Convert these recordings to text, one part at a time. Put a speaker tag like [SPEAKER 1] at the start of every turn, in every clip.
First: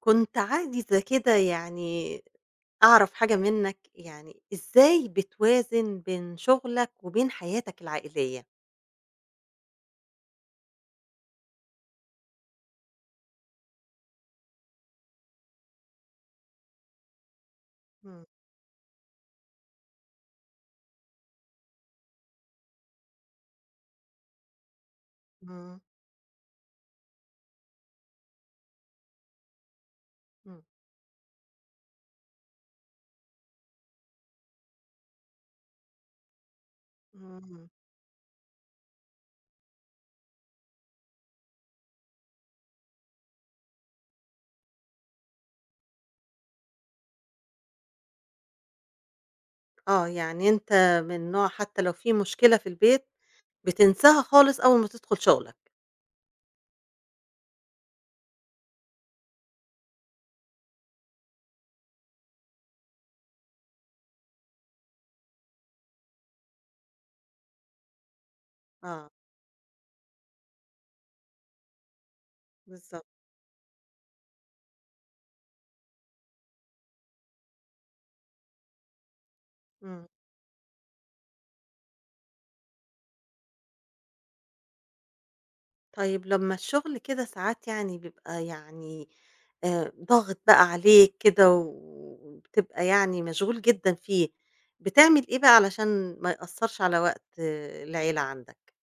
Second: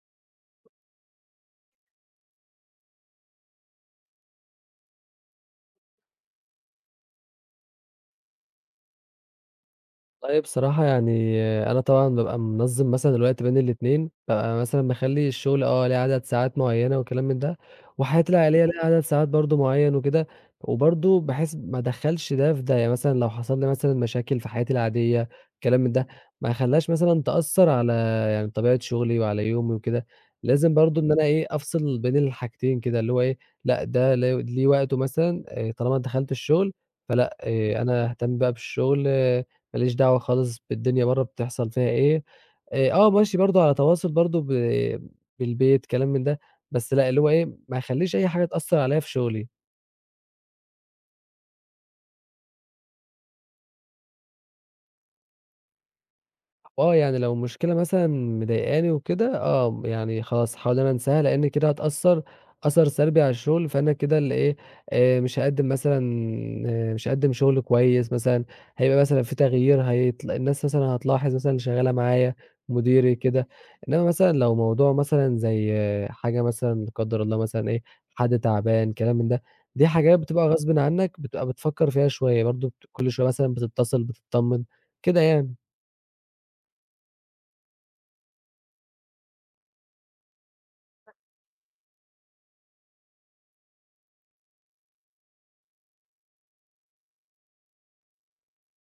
[SPEAKER 1] كنت عايزة كده يعني أعرف حاجة منّك، يعني إزاي بتوازن بين شغلك وبين حياتك العائلية؟
[SPEAKER 2] والله بصراحة يعني أنا طبعًا بابقى منظّم مثلًا الوقت بين الاتنين، بابقى مثلًا باخلّي الشغل ليه عدد ساعات معيّنة وكلام من ده،
[SPEAKER 1] إمم.
[SPEAKER 2] وحياتي العائلية ليها عدد ساعات برضه معيّن وكده، وبرضه بحيث ما ادخّلش ده في ده، يعني مثلًا لو حصل لي مثلًا مشاكل في حياتي العادية
[SPEAKER 1] إمم،
[SPEAKER 2] كلام من ده، ما اخلّيهاش مثلًا تأثّر على يعني طبيعة شغلي وعلى يومي وكده،
[SPEAKER 1] إمم،
[SPEAKER 2] لازم برضه إن أنا إيه أفصل بين الحاجتين كده، اللي هو إيه لأ ده ليه وقته مثلًا طالما دخلت الشغل فلأ
[SPEAKER 1] إمم.
[SPEAKER 2] أنا هاهتم بقى بالشغل ما ليش دعوة خالص بالدنيا برّه بتحصل فيها إيه، ماشي برضه على تواصل برضه بالبيت كلام من ده، بس لأ اللي هو إيه، ما اخلّيش أي حاجة تأثّر عليّا في شغلي.
[SPEAKER 1] آه، يعني أنت من نوع حتى لو في مشكلة في البيت بتنساها خالص أول ما تدخل شغلك.
[SPEAKER 2] آه، يعني لو مشكلة مثلًا مضايقاني وكده آه، يعني خلاص هاحاول إن أنا أنساها، لإن كده هتأثّر أثَر سلبي على الشغل، فأنا كده اللي إيه، مش هاقدّم مثلًا مش هاقدّم شغل كويس مثلًا، هيبقى
[SPEAKER 1] آه،
[SPEAKER 2] مثلًا في تغيير هيطل الناس مثلًا هتلاحظ مثلًا اللي شغّالة معايا،
[SPEAKER 1] بالضبط.
[SPEAKER 2] مديري كده، إنّما مثلًا لو موضوع مثلًا زي حاجة مثلًا لا قدّر الله مثلًا إيه، حد تعبان كلام من ده، دي
[SPEAKER 1] إمم.
[SPEAKER 2] حاجات بتبقى غصبٍ عنّك بتبقى بتفكّر فيها شوية برضه كل شوية مثلًا بتتصل بتتطمّن، كده يعني.
[SPEAKER 1] طيب لمّا الشغل كده ساعات يعني بيبقى يعني ضاغط بقى عليك كده وبتبقى يعني مشغول جدًا فيه، بتعمل إيه بقى علشان ما يأثّرش على وقت العيلة عندك؟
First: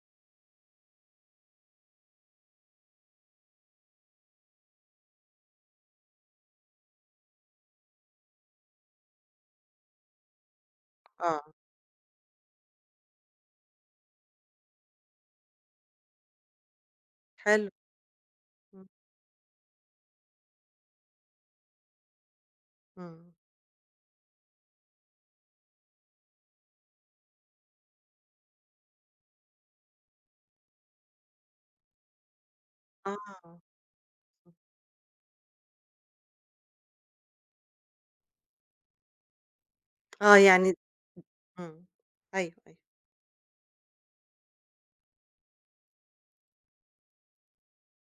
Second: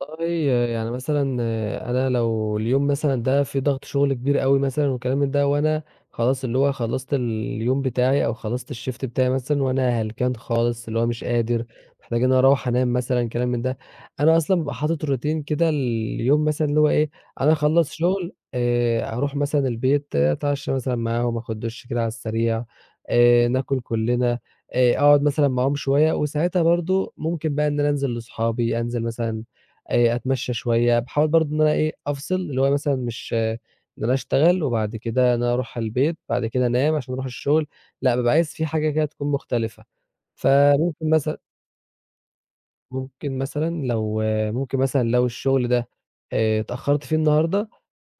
[SPEAKER 2] والله يعني مثلًا آه، أنا لو اليوم مثلًا ده فيه ضغط شغل كبير أوي مثلًا والكلام من ده، وأنا خلاص اللي هو خلّصت اليوم بتاعي أو خلّصت الShift بتاعي مثلًا وأنا هلكان خالص، اللي هو مش
[SPEAKER 1] آه،
[SPEAKER 2] قادر، محتاج إن أنا أروّح أنام مثلًا كلام من ده، أنا أصلًا بابقى حاطط روتين كده اليوم مثلًا اللي هو إيه، أنا
[SPEAKER 1] حلو،
[SPEAKER 2] أخلّص شغل
[SPEAKER 1] إمم،
[SPEAKER 2] أروح مثلًا البيت آه، أتعشى مثلًا معاهم، آخد دُش كده على السريع،
[SPEAKER 1] إمم،
[SPEAKER 2] ناكل كلّنا، أقعد مثلًا معاهم شوية، وساعتها برضه ممكن بقى إن أنا أنزل لأصحابي، أنزل مثلًا أتمشّى شوية، باحاول برضه إن أنا إيه، أفصل، اللي هو مثلًا مش
[SPEAKER 1] آه،
[SPEAKER 2] إن أنا أشتغل وبعد كده إن أنا أروح على البيت، بعد كده أنام عشان أروح الشغل، لأ، بابقى عايز في حاجة كده تكون مختلفة.
[SPEAKER 1] آه يعني
[SPEAKER 2] فممكن مثلًا
[SPEAKER 1] إمم، أيوه، أيوه،
[SPEAKER 2] ممكن مثلًا لو ممكن مثلًا لو الشغل ده اتأخّرت فيه النهارده،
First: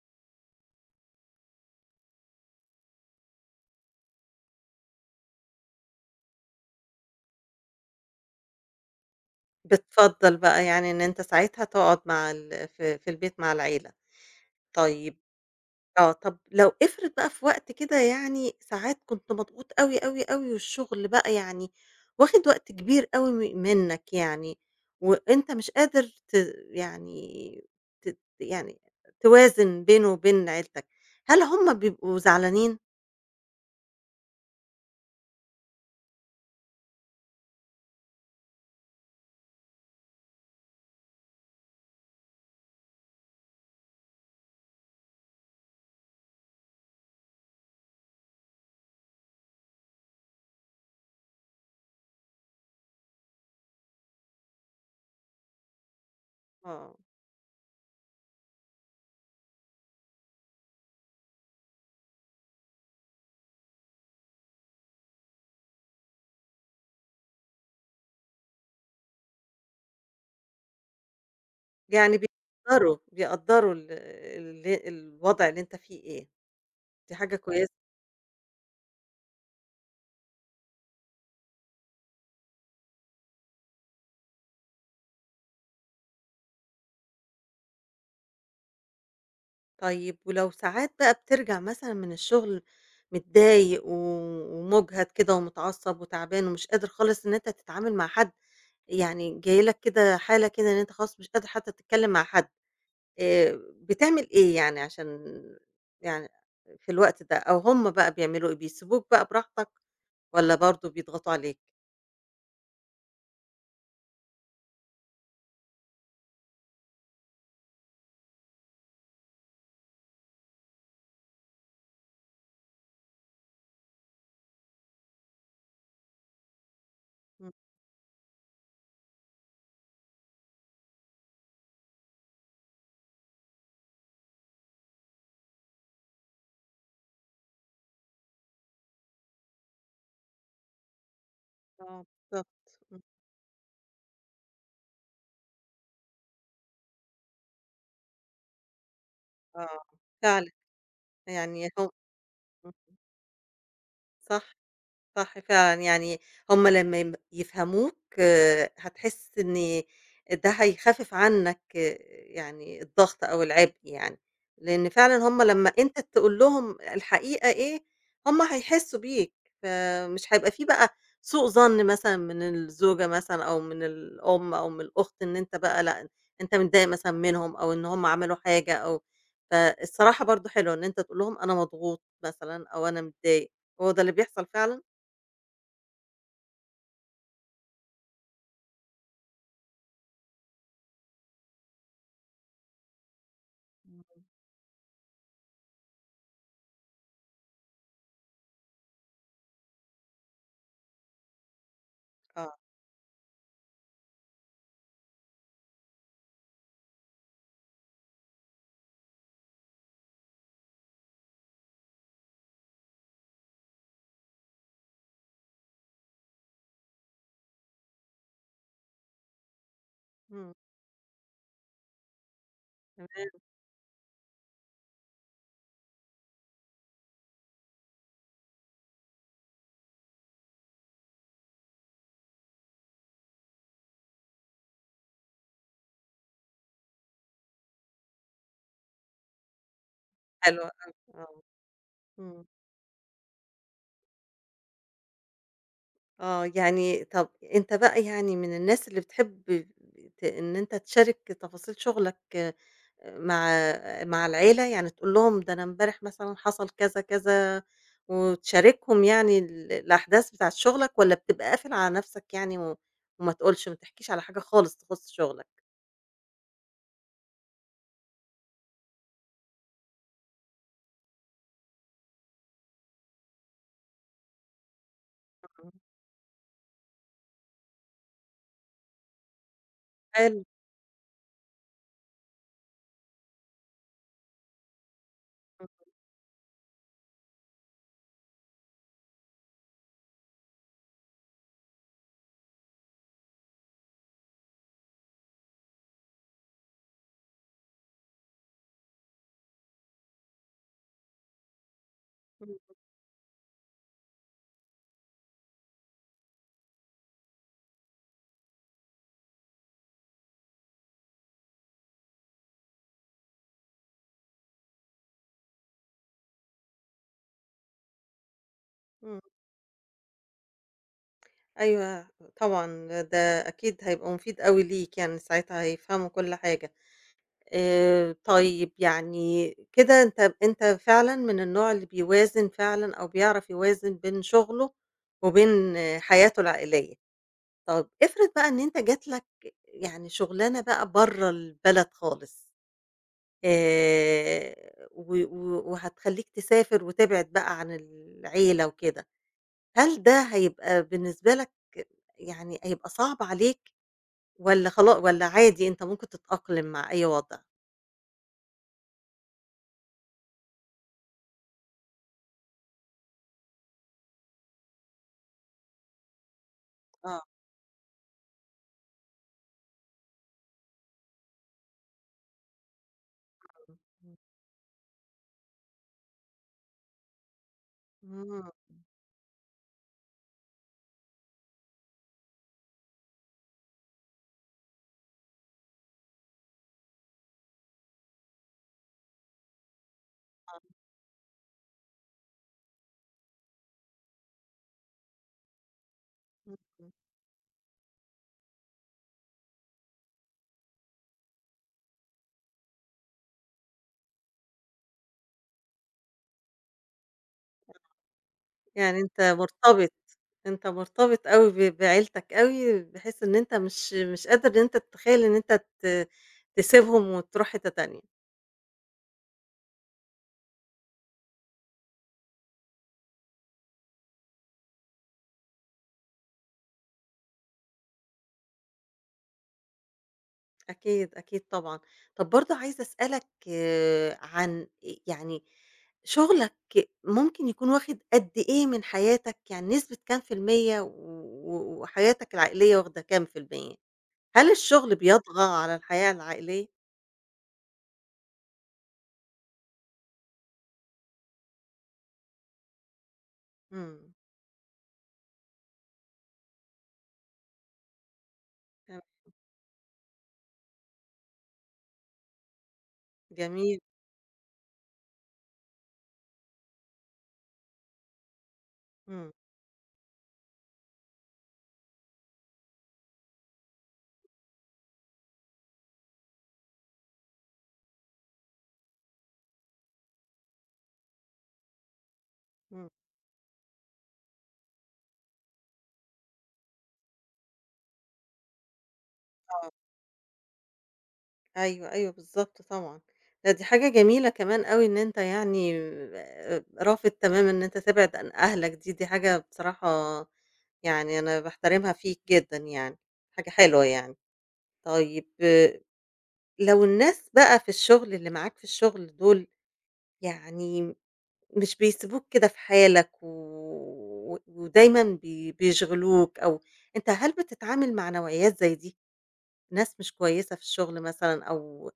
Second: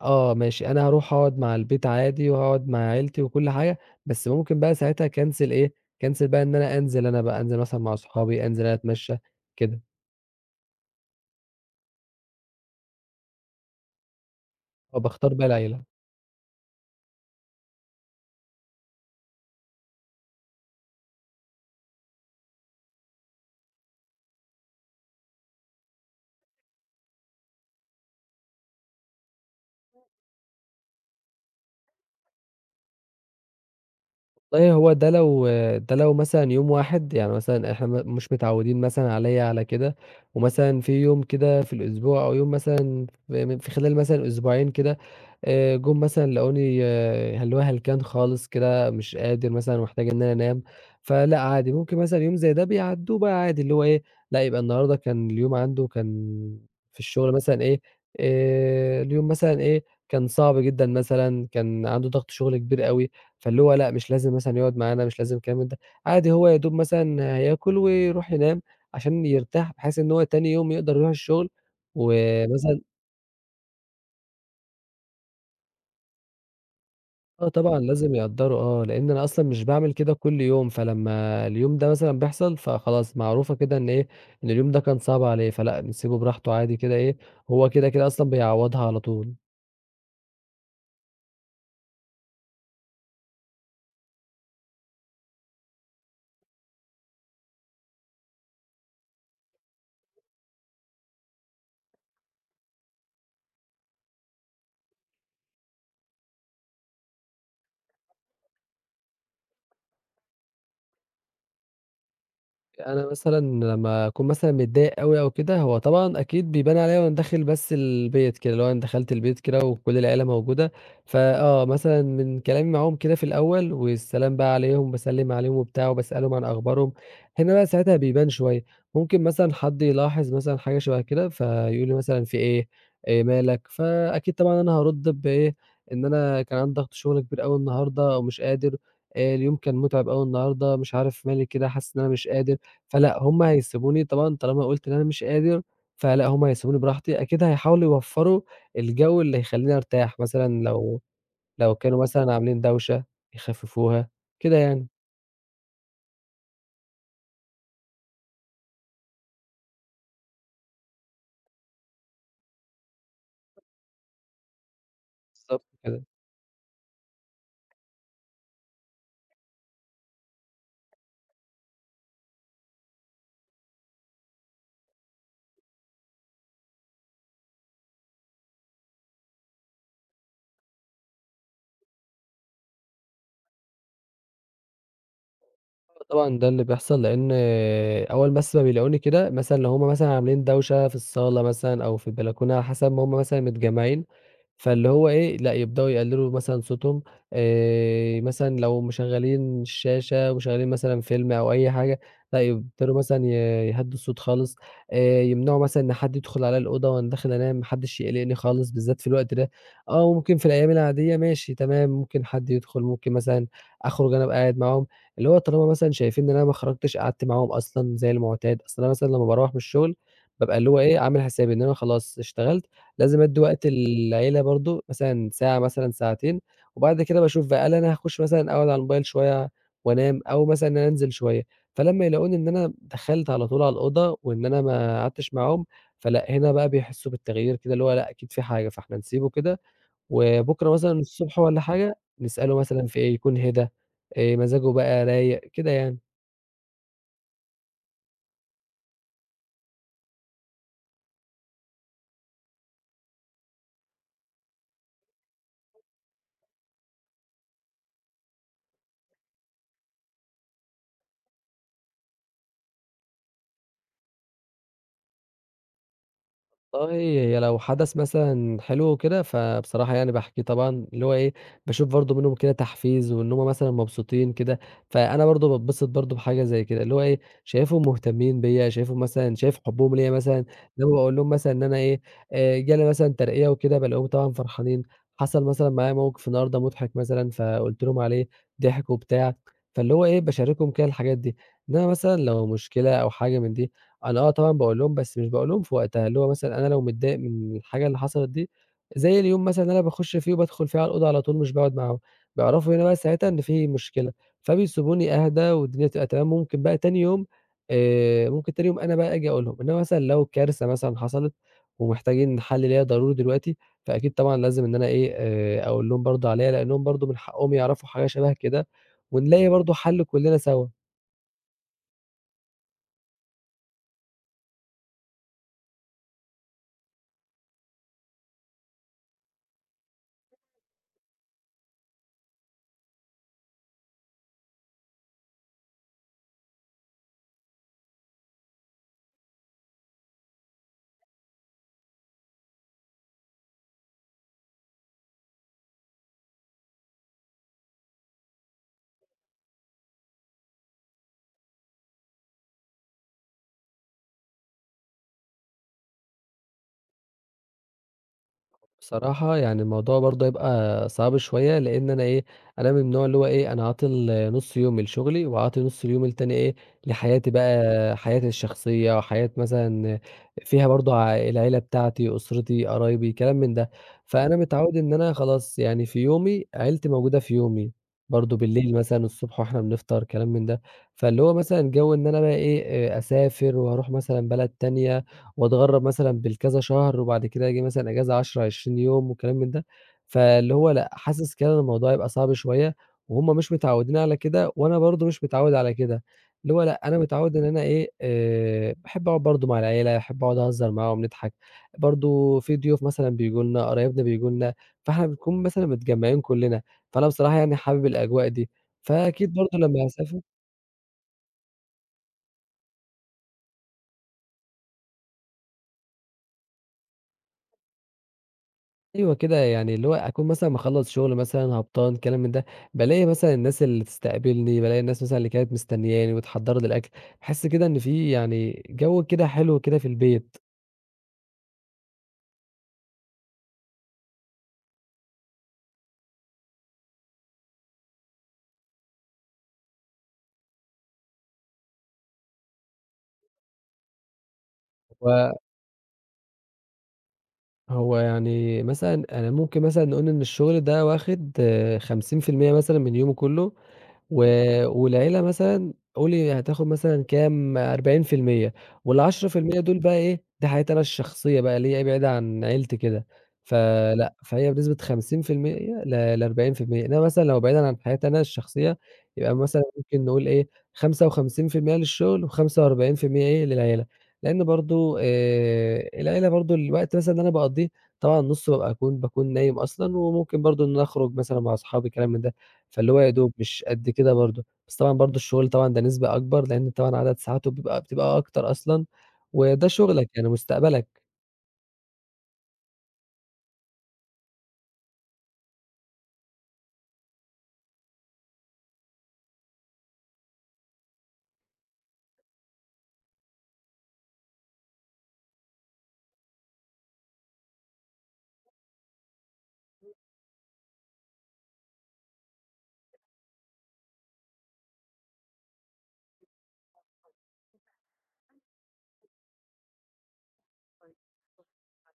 [SPEAKER 2] آه ماشي، أنا هاروح أقعد مع البيت عادي وهاقعد مع عيلتي وكل حاجة، بس ممكن بقى ساعتها أكنسل إيه، أكنسل بقى إن أنا أنزل أنا بقى، أنزل مثلًا مع صحابي، أنزل أنا أتمشّى كده،
[SPEAKER 1] بتفضّل بقى يعني إن أنت ساعتها تقعد مع في البيت مع العيلة، طيب
[SPEAKER 2] فباختار بقى العيلة.
[SPEAKER 1] آه، طب لو افرض بقى في وقت كده يعني ساعات كنت مضغوط أوي، أوي، أوي، والشغل بقى يعني واخد وقت كبير أوي منّك يعني، وأنت مش قادر يعني يعني توازن بينه وبين عيلتك، هل هُم بيبقوا زعلانين؟
[SPEAKER 2] والله هو ده لو مثلًا يوم واحد، يعني مثلًا إحنا مش متعودين مثلًا عليَّ على كده، ومثلًا في يوم كده في الأسبوع أو يوم مثلًا في خلال مثلًا أسبوعين كده، جُم مثلًا لقوني آه، اللي هو هلكان خالص كده، مش قادر مثلًا ومحتاج إن أنا أنام، فلأ عادي ممكن مثلًا يوم زي ده بيعدّوه بقى عادي، اللي هو إيه، لأ يبقى النهارده كان اليوم عنده كان
[SPEAKER 1] آه،
[SPEAKER 2] في الشغل مثلًا إيه، اليوم مثلًا إيه، كان صعب جدًا مثلًا، كان عنده ضغط شغل كبير أوي، فاللي هو لأ، مش لازم مثلًا يقعد معانا، مش لازم الكلام من ده، عادي هو يا دوب مثلًا هياكل ويروح ينام عشان يرتاح، بحيث إن هو تاني يوم يقدر يروح الشغل،
[SPEAKER 1] يعني
[SPEAKER 2] ومثلًا
[SPEAKER 1] بيقدّروا ال ال الوضع اللي أنت فيه إيه، دي حاجة
[SPEAKER 2] آه
[SPEAKER 1] كويسة.
[SPEAKER 2] طبعًا لازم يقدّروا آه، لإن أنا أصلًا مش باعمل كده كل يوم، فلمّا اليوم ده مثلًا بيحصل فخلاص معروفة كده إن إيه، إن اليوم ده كان صعب عليه، فلأ، نسيبه براحته عادي كده إيه، هو كده، كده أصلًا بيعوّضها على طول.
[SPEAKER 1] طيب ولو ساعات بقى بترجع مثلًا من الشغل متضايق ومُجهد كده ومتعصّب وتعبان ومش قادر خالص إن أنت تتعامل مع حد، يعني جاي لك كده حالة كده إن أنت خلاص مش قادر حتى تتكلّم مع حد، بتعمل إيه يعني عشان يعني في الوقت ده، أو هُم بقى بيعملوا إيه، بيسيبوك بقى براحتك والّا برضه بيضغطوا عليك؟
[SPEAKER 2] أنا مثلًا لمّا أكون مثلًا متضايق أوي أو كده، هو طبعًا أكيد بيبان عليَّ وأنا داخل بس البيت كده، اللي هو أنا دخلت البيت كده وكل العيلة موجودة، فآه مثلًا من كلامي معاهم كده في الأول والسلام بقى عليهم، باسلِّم عليهم وبتاع وباسألهم عن أخبارهم،
[SPEAKER 1] إمم،
[SPEAKER 2] هنا بقى ساعتها بيبان شوية، ممكن مثلًا حد يلاحظ مثلًا حاجة شبه كده، فيقول لي مثلًا في إيه، مالك، فأكيد طبعًا أنا هارُد بإيه، إن أنا كان عندي ضغط شغل كبير أوي النهارده ومش قادر، اليوم كان مُتعب أوي النهارده، مش عارف مالي كده، حاسس إن
[SPEAKER 1] آه
[SPEAKER 2] أنا مش قادر.
[SPEAKER 1] بالضبط، إمم،
[SPEAKER 2] فلأ، هُم هيسيبوني طبعًا طالما قُلت إن أنا مش قادر، فلأ، هُم هيسيبوني براحتي، أكيد هيحاولوا يوفّروا الجو اللي يخلّيني
[SPEAKER 1] آه
[SPEAKER 2] أرتاح،
[SPEAKER 1] فعلًا
[SPEAKER 2] مثلًا لو
[SPEAKER 1] يعني هو
[SPEAKER 2] كانوا مثلًا عاملين
[SPEAKER 1] إمم،
[SPEAKER 2] دوشة يخفّفوها،
[SPEAKER 1] صح.
[SPEAKER 2] كده يعني،
[SPEAKER 1] صح فعلًا، يعني هُم لمّا يفهموك هتحس إن ده هيخفف عنك يعني الضغط أو العبء يعني، لإن فعلًا هُم
[SPEAKER 2] بالضبط
[SPEAKER 1] لمّا أنت
[SPEAKER 2] كده.
[SPEAKER 1] تقول لهم الحقيقة إيه، هُم هيحسوا بيك، فمش هيبقى في بقى سوء ظن مثلًا من الزوجة مثلًا أو من الأم أو من الأخت إن أنت بقى لأ، أنت متضايق مثلًا منهم أو إن هُم عملوا حاجة أو فالصراحة برضه حلوة إن أنت تقول لهم أنا مضغوط مثلًا أو أنا متضايق، هو ده اللي بيحصل فعلًا؟
[SPEAKER 2] آه طبعًا ده اللي بيحصل، لإن أول بس ما بيلاقوني كده مثلًا لو هُم مثلًا عاملين دوشة في الصالة مثلًا أو في البلكونة على حسب ما هُم مثلًا
[SPEAKER 1] إمم،
[SPEAKER 2] متجمّعين، فاللي هو إيه، لأ يبدؤوا يقللوا مثلًا صوتهم مثلًا لو مشغّلين الشاشة ومشغّلين مثلًا فيلم أو أي حاجة، لأ
[SPEAKER 1] آه،
[SPEAKER 2] يبتدوا مثلًا يهدّوا الصوت خالص يمنعوا مثلًا إن حد يدخل عليَّ الأوضة وأنا داخل أنام، ما حدش يقلقني خالص بالذات في الوقت ده، آه ممكن في الأيام العادية ماشي تمام، ممكن حد يدخل، ممكن مثلًا أخرج أنا أبقى قاعد معاهم، اللي هو طالما مثلًا شايفين إن أنا ما خرجتش قعدت معاهم أصلًا زي المعتاد، أصل أنا مثلًا لمّا باروّح من الشغل
[SPEAKER 1] إمم،
[SPEAKER 2] بابقى اللي هو إيه، عامل حسابي إن أنا خلاص اشتغلت،
[SPEAKER 1] تمام
[SPEAKER 2] لازم أدّي وقت للعيلة برضه مثلًا ساعة مثلًا ساعتين، وبعد كده باشوف بقى هل أنا هاخش مثلًا أقعد على الموبايل شوية وأنام، أو مثلًا إن أنا أنزل شوية، فلمّا يلاقوني إن أنا دخلت على طول على الأوضة وإن أنا ما قعدتش معاهم، فلأ هنا بقى بيحسّوا بالتغيير كده اللي هو لأ أكيد في حاجة، فإحنا نسيبه كده
[SPEAKER 1] حلو
[SPEAKER 2] وبكرة مثلًا
[SPEAKER 1] أوي،
[SPEAKER 2] الصبح
[SPEAKER 1] آه،
[SPEAKER 2] والّا حاجة،
[SPEAKER 1] إمم،
[SPEAKER 2] نسأله مثلًا في إيه، يكون هدا، مزاجه بقى رايق، كده يعني.
[SPEAKER 1] آه، يعني طَب أنت بقى يعني من الناس اللي بتحب إن أنت تشارك تفاصيل شغلك مع مع العيلة، يعني تقول لهم ده أنا امبارح مثلًا حصل كذا، كذا، وتشاركهم يعني الأحداث بتاعة شغلك، والّا بتبقى قافل على نفسك يعني وما تقولش ما تحكيش على حاجة خالص تخُص شغلك؟
[SPEAKER 2] والله هي لو حدث مثلًا حلو وكده، فبصراحة يعني باحكيه طبعًا، اللي هو إيه، باشوف برضه منهم كده تحفيز وإن هم مثلًا مبسوطين كده، فأنا برضه
[SPEAKER 1] إمم،
[SPEAKER 2] باتبسط برضه بحاجة زي كده، اللي هو إيه، شايفهم مهتمين بيّا، شايفهم مثلًا شايف حبهم ليّا
[SPEAKER 1] حلو،
[SPEAKER 2] مثلًا، لمّا باقول لهم مثلًا إن أنا إيه، جالي مثلًا ترقية وكده، بالاقيهم طبعًا فرحانين. حصل
[SPEAKER 1] إمم،
[SPEAKER 2] مثلًا معايا موقف النهارده مضحك مثلًا، فقُلت لهم عليه، ضحكوا بتاع، فاللي هو إيه، باشاركهم كده الحاجات دي. إنما مثلًا لو مشكلة أو حاجة من دي أنا آه طبعًا باقول لهم، بس مش باقول لهم في وقتها، اللي هو مثلًا أنا لو متضايق من الحاجة اللي حصلت دي، زي اليوم مثلًا اللي أنا باخُش فيه وبادخل فيه على الأوضة على طول مش باقعد معاهم،
[SPEAKER 1] إمم،
[SPEAKER 2] بيعرفوا هنا بقى ساعتها إن في مشكلة، فبيسيبوني أهدى والدنيا تبقى تمام، ممكن بقى تاني يوم ممكن تاني يوم أنا بقى آجي أقول لهم، إنّما مثلًا لو كارثة مثلًا حصلت ومحتاجين حَل ليها ضروري دلوقتي، فأكيد طبعًا لازم إن أنا إيه، أقول لهم برضه عليها، لإنّهم برضه من حقّهم يعرفوا حاجة شَبه كده
[SPEAKER 1] إمم.
[SPEAKER 2] ونلاقي برضه حَل كُلّنا سوا.
[SPEAKER 1] أيوه طبعًا، ده أكيد هيبقى مفيد أوي ليك، يعني ساعتها هيفهموا كل حاجة. طيب يعني كده أنت فعلًا من النوع اللي بيوازن فعلًا أو بيعرف يوازن بين شغله وبين حياته العائلية. طب افرض بقى إن أنت جات لك يعني شغلانة بقى برّه البلد خالص، آآ و و وهتخلّيك تسافر وتبعد بقى عن العيلة وكده، هل ده هيبقى بالنسبة لك يعني هيبقى صعب عليك؟ والّا والّا عادي أنت ممكن تتأقلم مع أي وضع؟
[SPEAKER 2] بصراحة يعني الموضوع برضه هيبقى صعب شوية لأن أنا إيه أنا من النوع اللي هو إيه أنا عاطل نص يوم لشغلي وعاطل نص اليوم التاني إيه
[SPEAKER 1] آه،
[SPEAKER 2] لحياتي بقى حياتي الشخصية وحياة مثلا فيها برضه العيلة بتاعتي أسرتي قرايبي كلام من ده
[SPEAKER 1] إمم،
[SPEAKER 2] فأنا متعود إن أنا خلاص يعني في يومي عيلتي موجودة في يومي
[SPEAKER 1] إمم،
[SPEAKER 2] برضه
[SPEAKER 1] آه،
[SPEAKER 2] بالليل مثلا الصبح واحنا بنفطر كلام من ده فاللي هو مثلا جو ان انا بقى ايه آه، اسافر واروح مثلا بلد تانية واتغرّب مثلًا بالكذا شهر، وبعد كده آجي مثلًا إجازة 10، 20 يوم وكلام من ده، فاللي هو لأ، حاسس كده إن الموضوع هيبقى صعب شوية، وهُم مش متعوّدين على كده، وأنا برضه مش متعوّد على كده، اللي
[SPEAKER 1] إمم،
[SPEAKER 2] هو لأ،
[SPEAKER 1] إمم،
[SPEAKER 2] أنا متعوّد إن أنا إيه، باحب أقعد برضه مع العيلة، باحب أقعد أهزّر معاهم، نضحك، برضه في ضيوف مثلًا بييجوا لنا، قرايبنا بييجوا لنا، فإحنا بنكون مثلًا متجمّعين كُلّنا، فأنا بصراحة يعني حابب الأجواء دي،
[SPEAKER 1] يعني أنت
[SPEAKER 2] فأكيد برضه لمّا
[SPEAKER 1] مرتبط،
[SPEAKER 2] هاسافر
[SPEAKER 1] أوي بعيلتك أوي، بحيث إن أنت مش قادر إن أنت تتخيل إن أنت تسيبهم وتروح حتّة تانية،
[SPEAKER 2] أيوه كده، يعني اللي هو أكون مثلًا مخلّص شغل مثلًا هبطان كلام من ده، بالاقي مثلًا الناس اللي تستقبلني، بالاقي الناس مثلًا اللي كانت مستنياني وتحضّر لي الأكل، باحس كده إن في يعني جو كده حلو كده في البيت.
[SPEAKER 1] أكيد، أكيد طبعًا. طب برضه عايزة أسألك عن يعني شغلك ممكن يكون واخد قد إيه من حياتك، يعني نسبة كام في المِيّة وحياتك العائلية واخدة كام في المِيّة؟ هل الشغل
[SPEAKER 2] هو
[SPEAKER 1] بيطغى على الحياة العائلية؟
[SPEAKER 2] يعني مثلًا أنا ممكن مثلًا نقول إن الشغل ده واخد 50% مثلًا من يومي كلّه.
[SPEAKER 1] إمم،
[SPEAKER 2] و والعيلة مثلًا قولي هتاخد مثلًا كام 40%
[SPEAKER 1] تم
[SPEAKER 2] وال10% دول بقى إيه، دي حياتي أنا الشخصية بقى اللي هي إيه، بعيدة عن عيلتي كده،
[SPEAKER 1] جميل،
[SPEAKER 2] فلأ، فهي بنسبة 50% ل40%، إنما مثلًا لو بعيدًا عن حياتي أنا الشخصية
[SPEAKER 1] إمم،
[SPEAKER 2] يبقى مثلًا ممكن نقول إيه، 55% للشغل و45% إيه، للعيلة، لإن برضه العيلة برضه الوقت مثلًا اللي أنا باقضيه طبعًا نُصّه بابقى باكون نايم أصلًا، وممكن برضه إن أنا أخرج مثلًا مع أصحابي كلام من ده.
[SPEAKER 1] إمم،
[SPEAKER 2] فاللي هو يا دوب مش قد كده برضه، بس طبعًا برضه الشغل طبعًا ده نسبة أكبر، لإن طبعًا عدد ساعاته بتبقى أكتر أصلًا، وده
[SPEAKER 1] آه،
[SPEAKER 2] شغلك يعني مستقبلك.
[SPEAKER 1] أيوه، أيوه بالضبط طبعًا، دي حاجة جميلة كمان أوي إن أنت يعني رافض تمامًا إن أنت تبعد عن أهلك دي، دي حاجة بصراحة يعني أنا باحترمها فيك جدًا يعني، حاجة حلوة يعني. طيب لو الناس بقى في الشغل اللي معاك في الشغل دول يعني مش بيسيبوك كده في حالك ودايمًا بيشغلوك أو أنت هل بتتعامل مع نوعيات زي دي، ناس مش كويسة في الشغل مثلًا أو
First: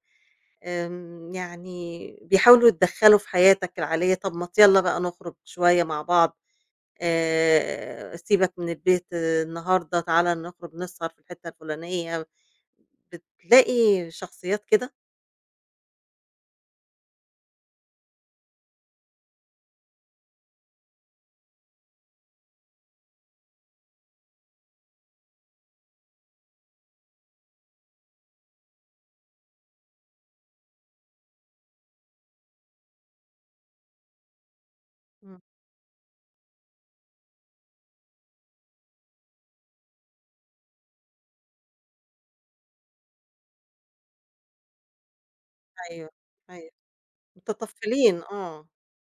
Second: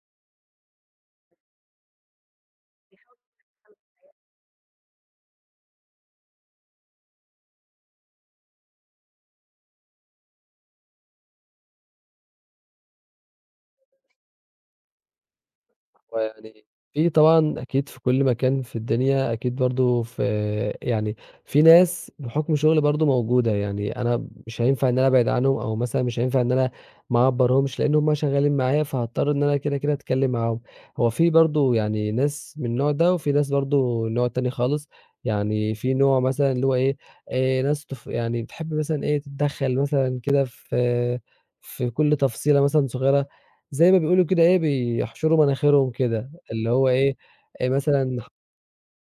[SPEAKER 1] يعني بيحاولوا يتدخلوا في حياتك العالية، طب ما ت يالّا بقى نخرج شوية مع بعض، سيبك من البيت النهارده، تعالَ نخرج نسهر في الحتة الفلانية، بتلاقي شخصيات كده؟
[SPEAKER 2] هو يعني في طبعًا أكيد في كل مكان في الدنيا أكيد برضه في يعني في ناس بحُكم شُغلي برضه موجودة، يعني أنا مش هينفع إن أنا أبعد عنهم أو مثلًا مش هينفع إن أنا ما أعبّرهمش، لإن هم شغّالين معايا فهاضطر إن أنا كده، كده أتكلّم معاهم. هو في برضه يعني ناس من النوع ده وفي ناس برضه النوع التاني خالص،
[SPEAKER 1] إمم.
[SPEAKER 2] يعني في نوع مثلًا اللي هو إيه، ناس يعني بتحب مثلًا إيه، تتدخّل مثلًا كده في كل تفصيلة مثلًا صغيرة زي ما بيقولوا كده إيه، بيحشروا مناخيرهم
[SPEAKER 1] أيوه،
[SPEAKER 2] كده،
[SPEAKER 1] أيوه،
[SPEAKER 2] اللي هو إيه، مثلًا
[SPEAKER 1] متطفلين
[SPEAKER 2] ح
[SPEAKER 1] آه،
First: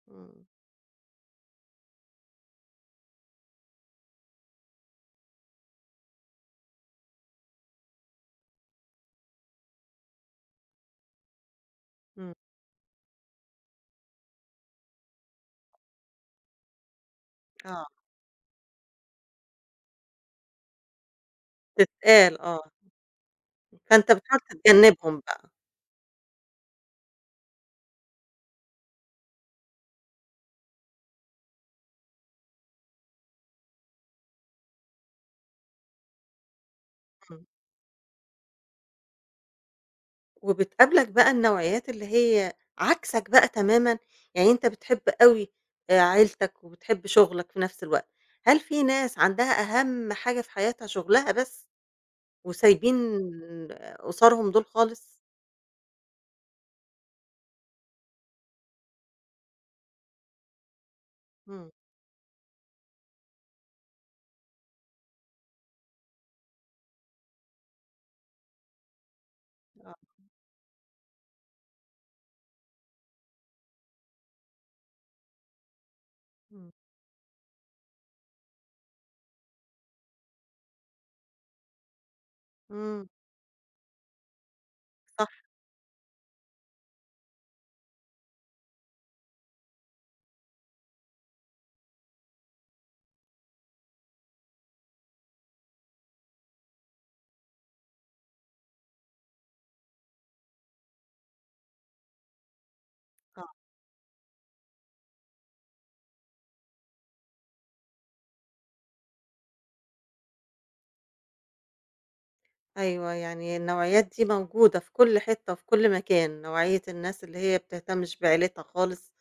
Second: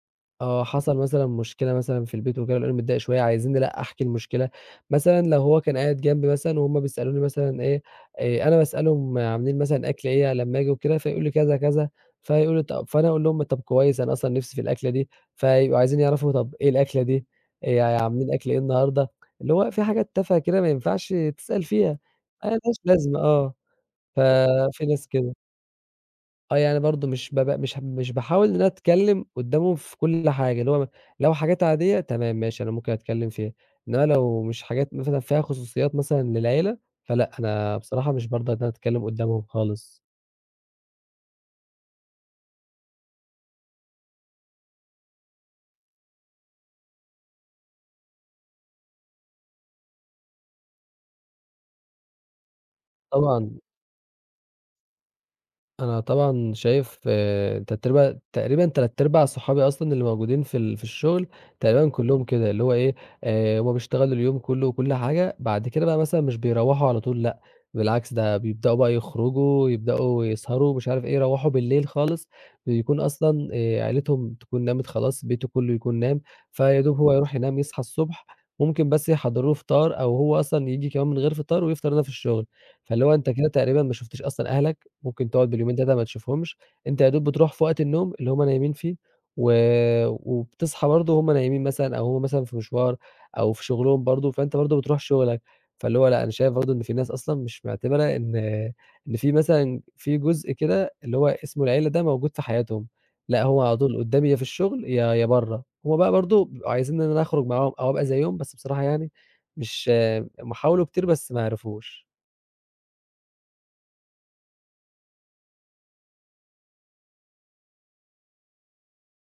[SPEAKER 1] إمم،
[SPEAKER 2] آه، حصل مثلًا مشكلة مثلًا في البيت وكده، لقوني متضايق شوية، عايزين نلأ أحكي المشكلة، مثلًا لو هو كان قاعد جنبي مثلًا وهُم بيسألوني مثلًا إيه، أنا باسألهم عاملين مثلًا أكل إيه لمّا آجي وكده، فيقولوا لي كذا، كذا،
[SPEAKER 1] إمم،
[SPEAKER 2] فيقولوا طب فأنا أقول لهم طب كويس أنا أصلًا نِفْسي في الأكلة دي، فيبقوا عايزين يعرفوا طب إيه الأكلة دي،
[SPEAKER 1] آه.
[SPEAKER 2] عاملين أكل إيه النهارده، اللي هو في حاجات تافهة كده ما ينفعش تسأل فيها،
[SPEAKER 1] بتتقال
[SPEAKER 2] ما
[SPEAKER 1] آه،
[SPEAKER 2] لهاش لازمة آه،
[SPEAKER 1] فأنت بتحاول
[SPEAKER 2] ففي ناس
[SPEAKER 1] تتجنبهم
[SPEAKER 2] كده.
[SPEAKER 1] بقى،
[SPEAKER 2] آه، يعني برضه مش بابقى مش باحاول إن أنا أتكلّم قدّامهم في كل حاجة، اللي هو لو حاجات عادية تمام ماشي أنا ممكن أتكلّم فيها، إنّما لو مش حاجات مثلًا فيها خصوصيات مثلًا للعيلة، فلأ،
[SPEAKER 1] إمم،
[SPEAKER 2] أنا بصراحة مش بارضى إن أنا أتكلّم قدّامهم خالص.
[SPEAKER 1] وبتقابلك بقى النوعيات اللي هي عكسك بقى تمامًا، يعني أنت بتحب أوي عيلتك وبتحب شغلك في نفس الوقت، هل في ناس عندها أهم حاجة في حياتها شغلها بس وسايبين
[SPEAKER 2] طبعًا.
[SPEAKER 1] قصارهم دول خالص؟
[SPEAKER 2] أنا طبعًا شايف تتربة تقريبًا تلات أرباع صحابي أصلًا اللي موجودين في الشغل
[SPEAKER 1] إمم،
[SPEAKER 2] تقريبًا كلّهم كده، اللي هو إيه، هُم بيشتغلوا اليوم كلّه وكل حاجة، بعد كده بقى مثلًا مش بيروّحوا على طول لأ، بالعكس ده بيبدأوا بقى يخرجوا،
[SPEAKER 1] آه،
[SPEAKER 2] يبدأوا يسهروا، مش عارف إيه، يروّحوا بالليل خالص، بيكون أصلًا عيلتهم تكون نامت خلاص، بيته كلّه يكون نام،
[SPEAKER 1] إمم،
[SPEAKER 2] فيا دوب هو يروح ينام يصحى الصبح، ممكن بس يحضّروا له فطار أو هو أصلًا ييجي كمان من غير فطار ويفطر هنا في الشغل، فاللي
[SPEAKER 1] إمم،
[SPEAKER 2] هو أنت كده تقريبًا ما شُفتش أصلًا أهلك
[SPEAKER 1] صح،
[SPEAKER 2] ممكن تقعد باليومين 3 ما تشوفهمش، أنت يا دوب بتروح في وقت النوم اللي هُم نايمين فيه، و وبتصحى برضه وهُم نايمين مثلًا أو هُم مثلًا في مشوار أو في شغلهم برضه، فأنت برضه بتروح شغلك، فاللي هو لأ، أنا شايف برضه إن في ناس أصلًا مش معتبرة إن في مثلًا في جزء كده اللي هو اسمه العيلة ده موجود في حياتهم، لأ،
[SPEAKER 1] آه.
[SPEAKER 2] هو على طول قدامي يا في الشغل يا برّه، هُم بقى برضه بيبقوا عايزين إن أنا أخرج معاهم أو أبقى زيّهم، بس بصراحة يعني مش هُم حاولوا كتير بس ما عرفوش.
[SPEAKER 1] أيوه، يعني النوعيات دي موجودة في كل حتّة وفي كل مكان، نوعية الناس اللي هي بتهتمش بعيلتها خالص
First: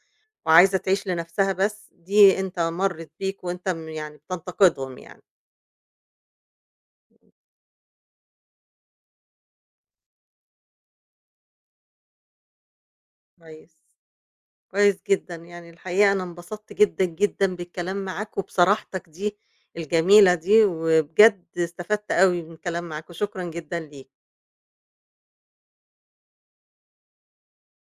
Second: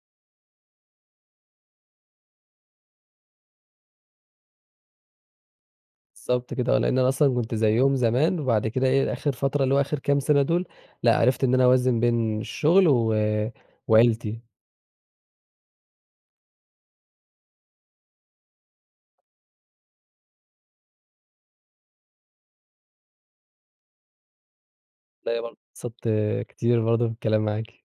[SPEAKER 1] وعايزة تعيش لنفسها بس، دي أنت مرّيت بيك وأنت يعني بتنتقدهم يعني،
[SPEAKER 2] بالضبط كده آه، لإن أنا أصلًا كنت زيّهم زمان، وبعد كده إيه، آخر فترة اللي هو آخر كام سَنة دول، لأ عرفت إن أنا أوازن بين الشغل
[SPEAKER 1] كويس،
[SPEAKER 2] وعيلتي،
[SPEAKER 1] كويس جدًا، يعني الحقيقة أنا انبسطت جدًا، جدًا بالكلام معاك وبصراحتك دي الجميلة دي، وبجد استفدت أوي من الكلام معاك وشكرًا جدًا ليك.
[SPEAKER 2] لا برضه اتبسطت كتير برضه بالكلام معاكِ.